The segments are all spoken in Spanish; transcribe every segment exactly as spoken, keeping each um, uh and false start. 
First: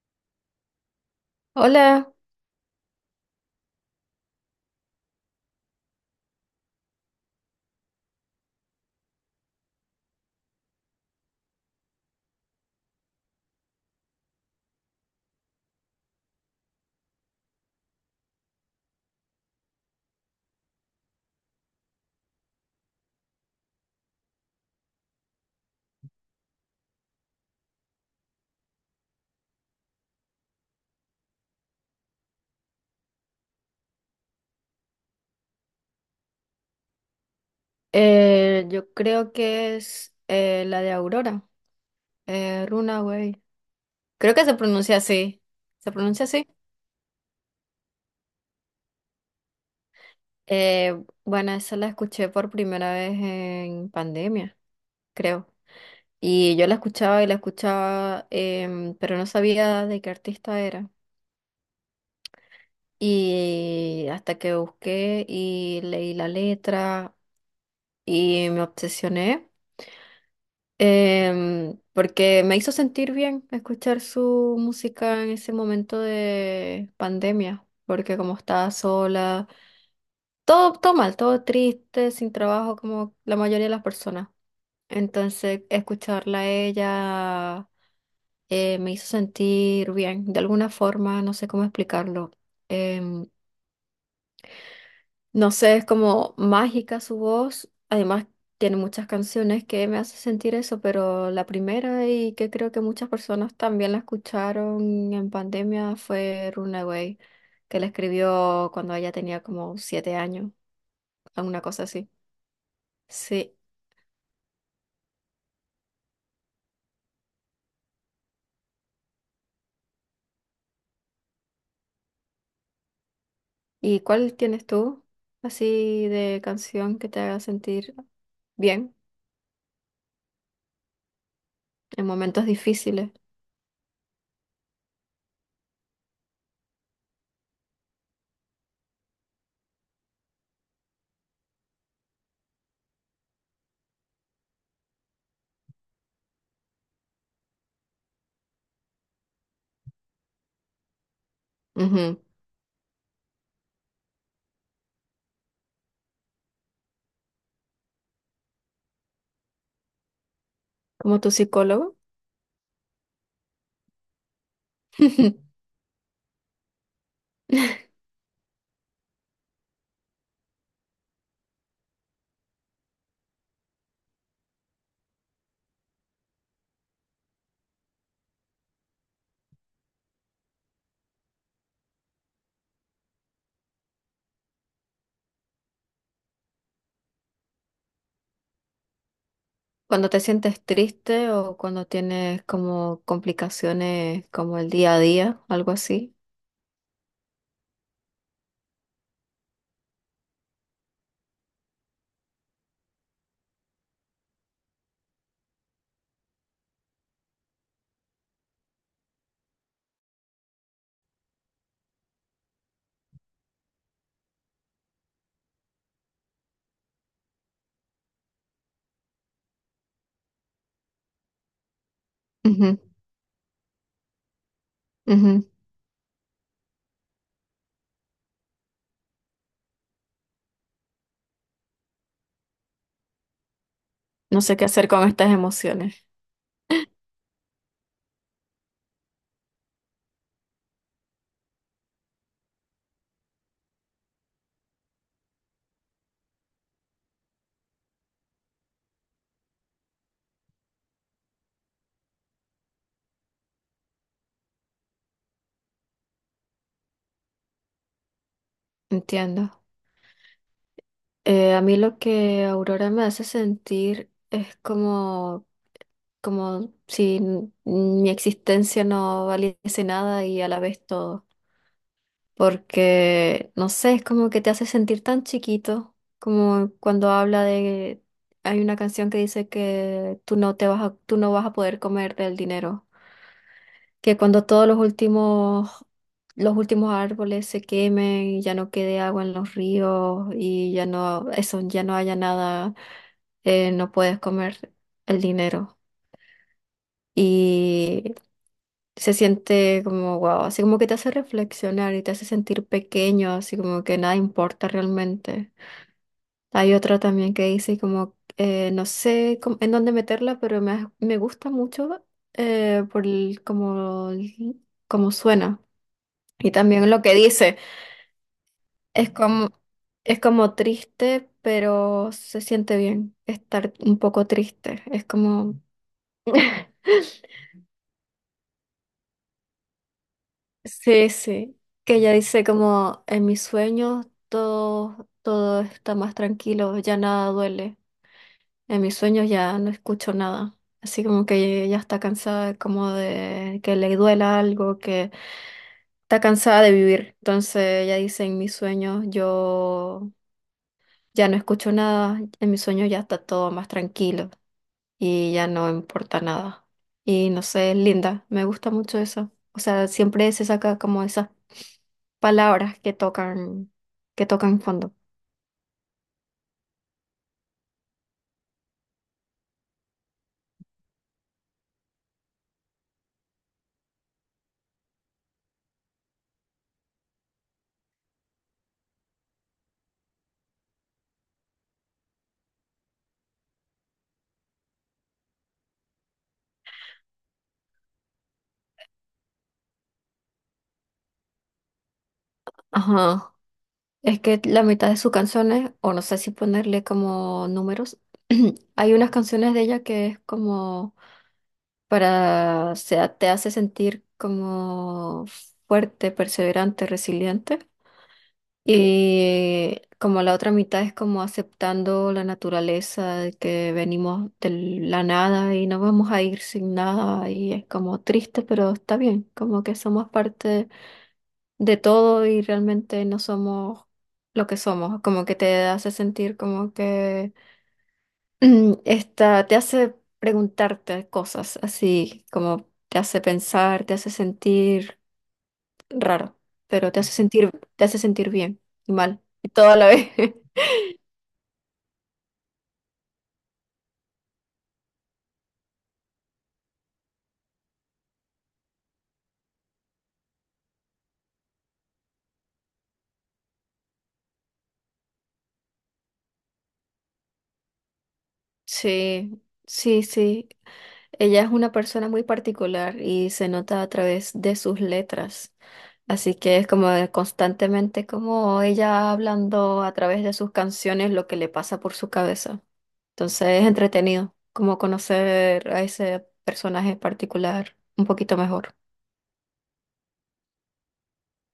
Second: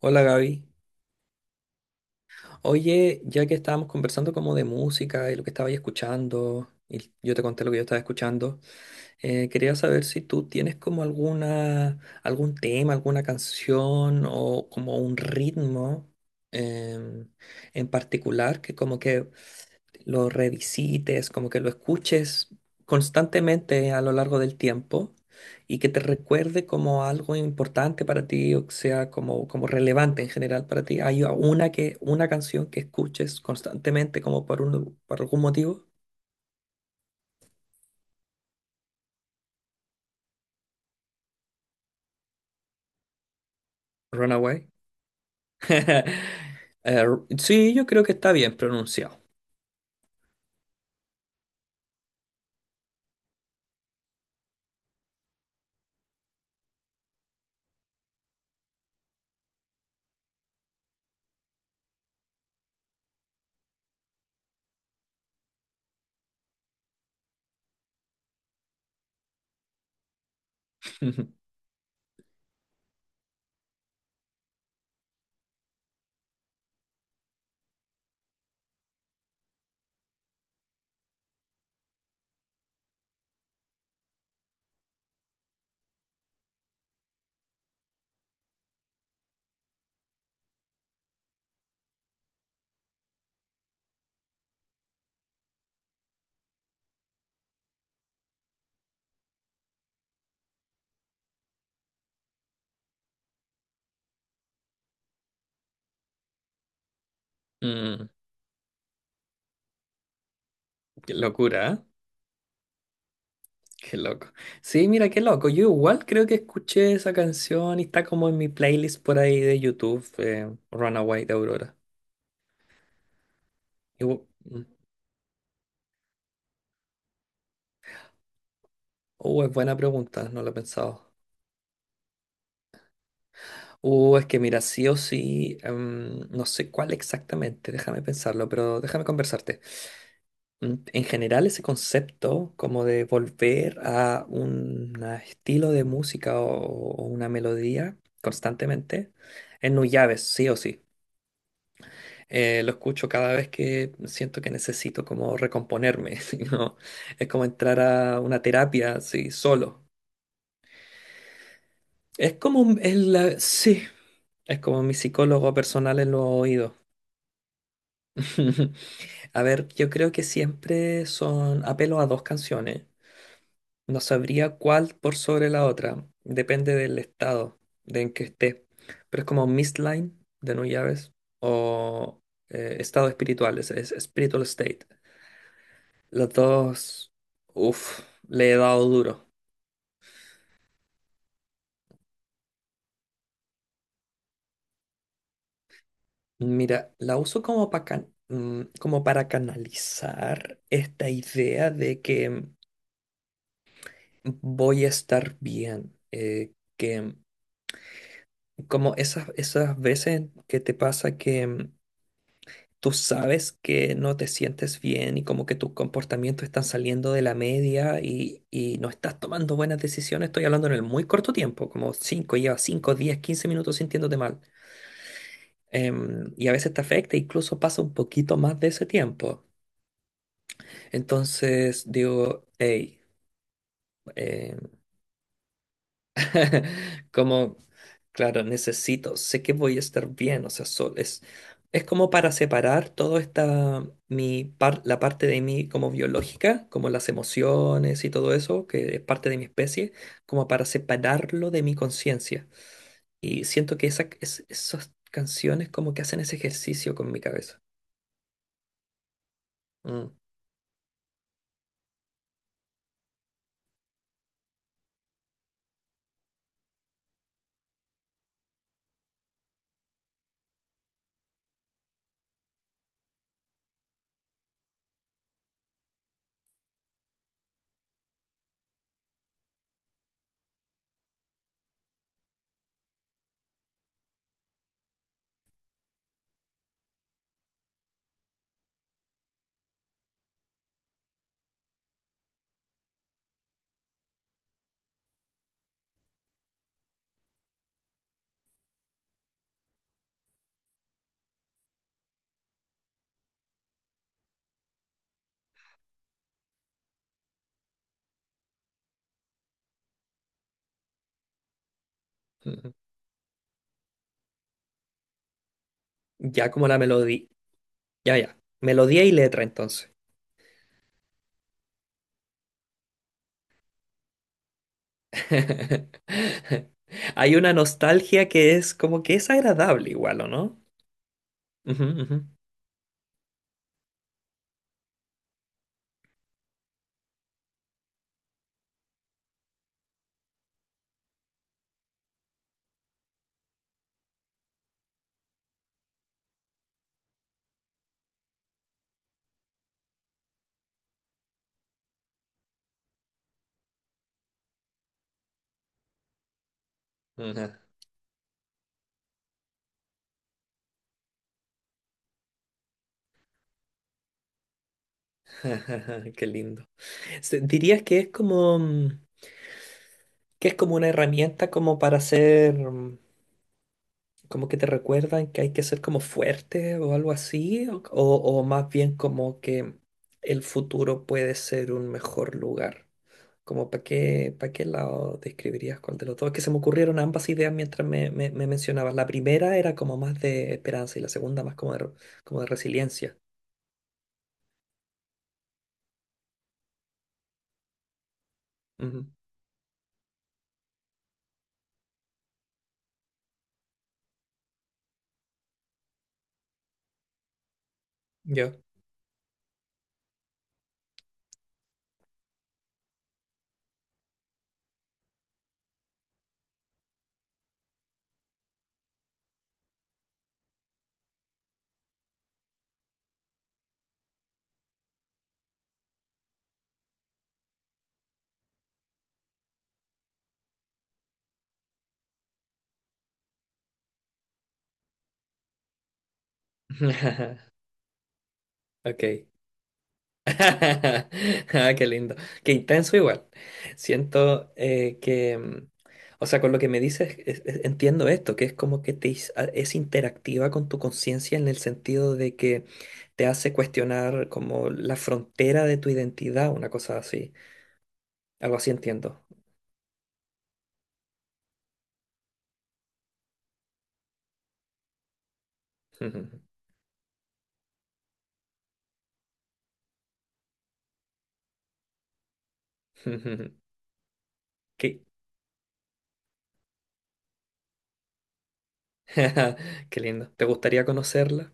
Hola Gaby. Hola, Oye, ya que estábamos conversando como de música y lo que estaba ahí escuchando, y yo te conté lo que yo estaba escuchando, eh, quería saber si tú tienes como alguna, algún tema, alguna canción o como un ritmo em, en particular que como que lo revisites, como que lo escuches constantemente a lo largo del tiempo y que te recuerde como algo importante para ti, o que sea como, como relevante en general para ti. ¿Hay una, que, una canción que escuches constantemente como por, un, por algún motivo? eh, yo creo que es eh, la de Aurora, eh, Runaway. Creo que se Runaway. pronuncia así. ¿Se pronuncia así? Eh, sí, yo creo que está bien pronunciado. Eh, bueno, esa la escuché por primera vez en pandemia, creo. Y yo la escuchaba y la escuchaba, em, pero no sabía de qué artista era. Y hasta que busqué y leí la letra y me obsesioné. Em, porque me hizo sentir bien escuchar su música en ese momento de pandemia, porque como estaba sola, todo, todo mal, todo triste, sin trabajo, como la mayoría de las personas. Entonces, escucharla a ella eh, me hizo sentir bien, de alguna forma, no sé cómo explicarlo. Em, no sé, es como mágica su voz. Además, tiene muchas canciones que me hace sentir eso, pero la primera y que creo que muchas personas también la escucharon en pandemia fue Runaway, que la Mm. escribió cuando ella tenía como siete años, Qué alguna locura, ¿eh? cosa así. Sí. Qué loco. Sí, mira, qué loco. Yo igual creo que escuché esa canción y está como en mi playlist por ahí de YouTube, eh, Runaway de Aurora. ¿Y Igu- cuál tienes mm. tú así de canción que te haga sentir bien Uh, es buena pregunta, no lo he pensado. en momentos difíciles? Uh, es que mira, sí o sí, em, no sé cuál exactamente, déjame pensarlo, pero déjame conversarte. Mm, En general, ese concepto como de volver a un a estilo de música o, o una melodía constantemente, en Nuyabes, sí o sí. Ujú. Eh, lo escucho cada vez que siento que necesito como recomponerme. ¿Sí? ¿No? Es como entrar a una terapia, sí, solo. Como tu psicólogo. Es como, un- es la- sí, es como mi psicólogo personal en los oídos. A ver, yo creo que siempre son apelo a dos canciones. No sabría cuál por sobre la otra. Depende del estado de en que esté. Pero es como Mistline de No Llaves o eh, Estado Espiritual, es, es Spiritual State. Las dos, uff, le he dado duro. Cuando te sientes triste o cuando tienes como complicaciones como el día a día, algo así. Mira, la uso como para como para canalizar esta idea de que voy a estar bien, eh, que como esas, esas veces que te pasa que mm, tú sabes que no te sientes bien y como que tus comportamientos están saliendo de la media y, y no estás tomando buenas decisiones, estoy hablando en el muy corto tiempo, como cinco llevas Ujú, cinco diez, quince minutos sintiéndote mal. ujú. Em, y a veces te afecta, incluso pasa un poquito más de ese tiempo. Entonces digo, hey, No eh, sé qué hacer con estas emociones. como, claro, necesito, sé que voy a estar bien, o sea, so- es, es como para separar toda esta, mi par- la parte de mí como biológica, como las emociones y todo eso, que es parte de mi especie, como para separarlo de mi conciencia. Y siento que esa, es- esas canciones como que hacen ese ejercicio con mi cabeza. Entiendo. Mm, Eh, a mí lo que Aurora me hace sentir es como, como si n- mi existencia no valiese nada y a la vez todo. Porque, no sé, es como que te hace sentir tan chiquito, como cuando habla de, hay una canción que dice que tú no te vas a, tú no vas a poder comer del dinero, que cuando todos los últimos, los últimos árboles se quemen y ya no quede agua en los ríos y ya no, eso, ya no haya nada, eh, no puedes comer el dinero. Y se siente como wow, así como que te hace reflexionar y te hace sentir pequeño, así como que nada importa realmente. Hay otra también que dice como, eh, no sé cómo- en dónde meterla, pero me, ha- me gusta mucho mm, mm. eh, por el- como, el- como suena. Ya Y como la también lo que melodía, dice, ya, ya, melodía es y letra como, entonces. es como triste, pero se siente bien estar un poco triste. Es como... Hay una nostalgia que es como que es agradable igual, ¿o no? Sí, sí, Ujú, que ella ujú. dice como en mis sueños todo, todo está más tranquilo, ya nada duele, en mis sueños ya no escucho nada, así como que ella está cansada como de que le duela algo, que está cansada de vivir, entonces ella dice en mis sueños yo ya no escucho nada, en mis sueños ya está todo más tranquilo y ya no importa nada. Y no Ajá, sé, es linda, me gusta mucho eso. O sea, siempre se saca como esas palabras que tocan, que tocan fondo. ajá. Qué lindo. Se- ¿Dirías que es como mm, que es como una herramienta como para ser mm, como que te recuerdan que hay que ser como fuerte o algo así? O, o o más bien como que el futuro puede ser un mejor lugar. Como para qué, para qué lado describirías cuál de los dos. Es que se me ocurrieron ambas ideas mientras me, me, me mencionabas. La primera era como más de esperanza y la segunda más como de, re- como de resiliencia. Ajá. Es que la mitad de sus canciones, o no sé si ponerle como números, hay Ujú. unas canciones de ella que es como para, o sea, te hace sentir como fuerte, perseverante, resiliente. Yo. Y como la otra mitad es como aceptando la naturaleza, de que venimos de la nada y no vamos a ir sin nada y es como triste, pero está bien, como que somos parte de todo y realmente no somos lo que somos, como que te hace sentir como que mm, esta, te hace preguntarte cosas así, como te hace pensar, te hace sentir raro, pero te hace sentir, te hace sentir bien y mal Ok. y todo a la vez. Ah, qué lindo. Qué intenso igual. Siento eh, que, mm, o sea, con lo que me dices, es- es- entiendo esto, que es como que te, is- a- es interactiva con tu conciencia en el sentido de que te hace cuestionar como la frontera de tu identidad, una cosa así. Algo así entiendo. Sí, sí, sí. Ella es una persona muy particular y se nota a través de sus letras. Así que es como de constantemente como ella hablando a través de sus canciones lo que le pasa por su cabeza. Entonces es entretenido como Qué, conocer a ese personaje particular un poquito mejor. qué lindo. ¿Te gustaría conocerla?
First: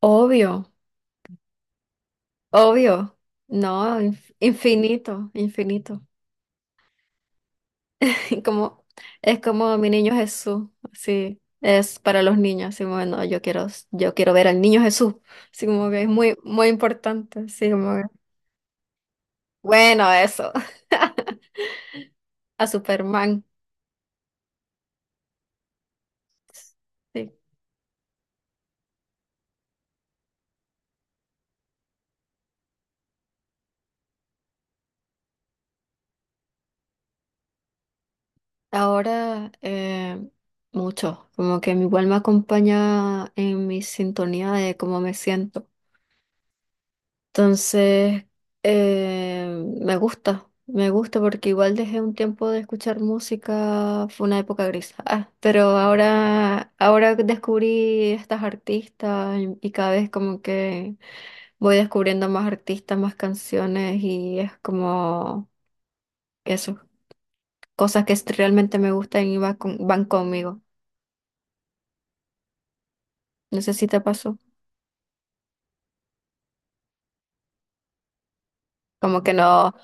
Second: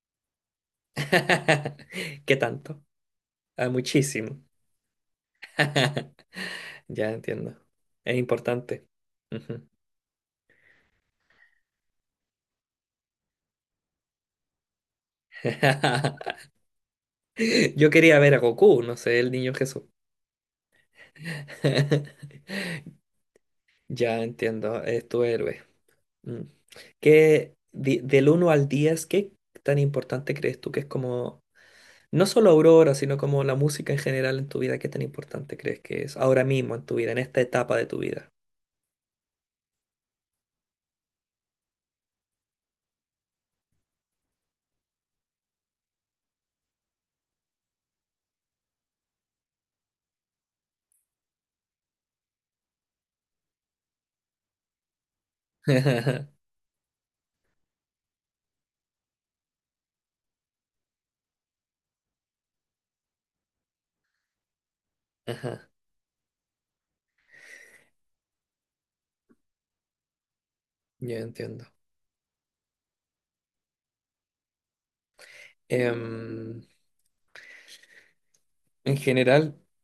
Obvio, ¿Qué tanto? obvio. Ah, No, inf- muchísimo. infinito, infinito. Ya entiendo. Es Como, importante. es Ujú. como mi niño Jesús, sí, es para los niños, así como, bueno, yo quiero, yo quiero ver al niño Jesús, así como que es muy, muy importante, así Yo como que, quería ver a Goku, no sé, el niño Jesús. bueno, eso, a Superman, Ya entiendo, es tu héroe. Mm. sí. ¿Qué, di- del uno al diez qué tan importante crees tú que es como no solo Aurora, sino como la música en general en tu vida, ¿qué tan importante crees que es ahora mismo en tu vida, en esta etapa de tu vida? Ahora, eh, mucho, como que igual me acompaña en mi sintonía de cómo me siento. Entonces, eh, me gusta, me gusta porque igual dejé un tiempo de escuchar música, fue una época gris. Ah, pero ahora, ahora descubrí estas artistas y, y cada vez como que voy descubriendo más artistas, más canciones y es como Ajá, eso, cosas que es- realmente me gustan y va con- van conmigo. yo entiendo. No sé si te pasó, Em, en como que general, no.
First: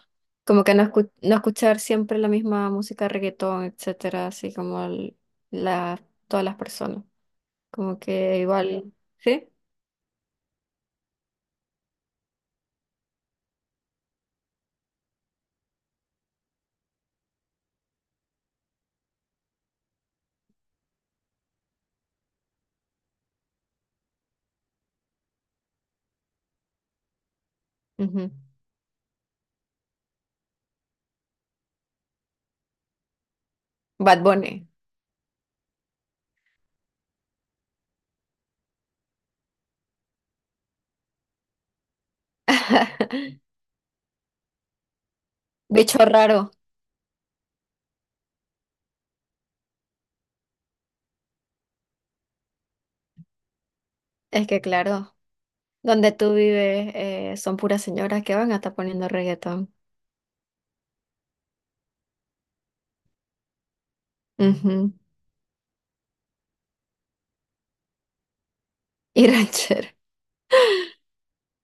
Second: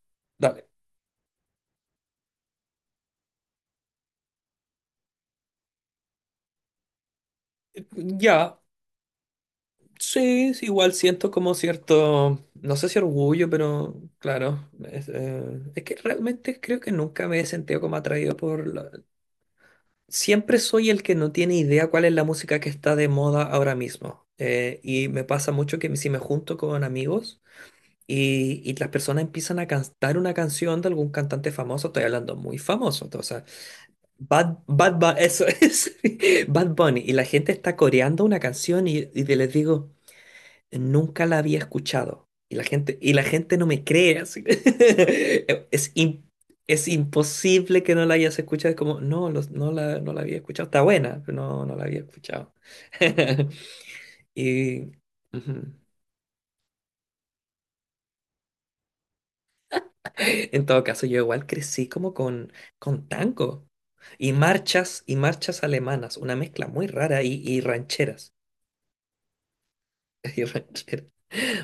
Como dale. que no, escu- no escuchar siempre la misma música, reggaetón, etcétera, así como el- la, todas las personas. Como que Ya, igual, ¿sí? sí, sí, igual siento como cierto, no sé si orgullo, pero claro, es, eh, es que realmente creo que nunca me he sentido como atraído por la. Siempre soy el que no tiene idea cuál es la música que está de moda ahora mismo. Eh, y me pasa mucho que si me junto con amigos, Ujú. Y, y las personas empiezan a cantar una canción de algún cantante famoso, estoy hablando muy famoso, o sea, Bad Bad, Bunny. Bad Bu- eso es, Bad Bunny, y la gente está coreando una canción y, y de- les digo, nunca la había escuchado, y la gente, y la gente no me cree, así. Es, Bicho im- raro. es imposible que no la hayas escuchado, es como, no, los- no la, no la había escuchado, está buena, pero no, no la había escuchado. Es que Y, claro, ujú. donde tú vives eh, son puras señoras que van a estar poniendo reggaetón. En todo caso, yo igual crecí como con, con tango y Ujú. marchas y marchas alemanas, una mezcla muy rara y, y rancheras. Y ranchero. Y rancheras,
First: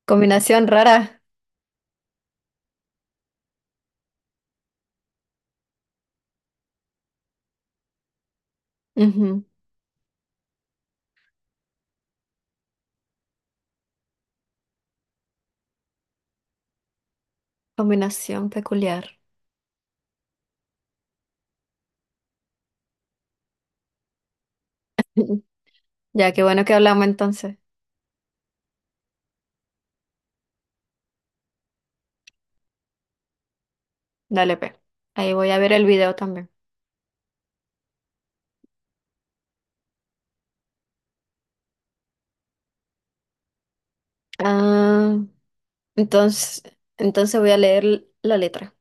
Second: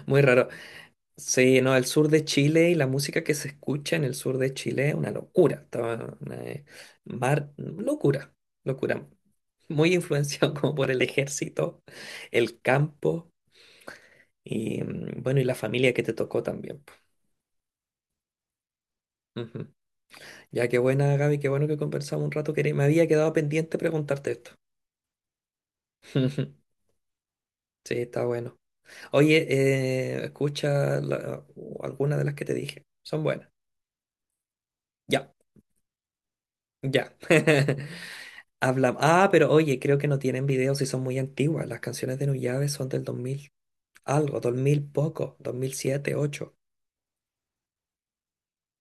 muy raro. Combinación rara. Sí, no, el sur de Chile y la música que se escucha en el sur de Chile es una locura. Estaba una, eh, mar- locura, locura. Ujú. Muy influenciado como por el ejército, el campo y mm, bueno, y la familia que te tocó también po. Combinación peculiar. Ujú. Ya qué buena, Gaby, qué bueno que conversamos un rato, que me había quedado pendiente preguntarte esto. Ya, qué bueno que hablamos entonces. Sí, está bueno. Oye, eh, escucha la- alguna de las que te dije. Son buenas. Dale, pe. Ya, Ahí voy a ver el video también. ya. Habla. Ah, pero oye, creo que no tienen videos y son muy antiguas. Las canciones de Nuyave son del dos mil algo, dos mil Ah. poco, dos mil siete, dos mil ocho. Entonces, entonces voy a leer la letra,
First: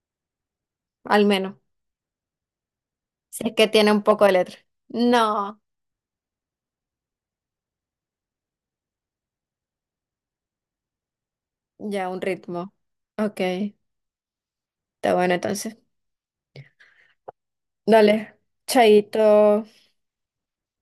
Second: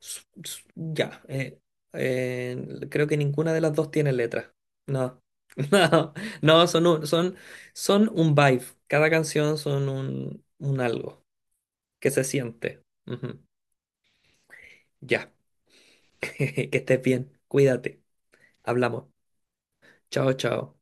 S- s- Ya. al menos, eh, eh, creo que si ninguna es de que las dos tiene un tiene poco de letra. letra. No. No, No, no, son un, son, son un, vibe. Cada canción son un, un algo ya que un se ritmo. siente. Ujú. Ok, está Ya. bueno entonces. Que estés bien, cuídate. Dale, Hablamos. chaito. Chao, chao.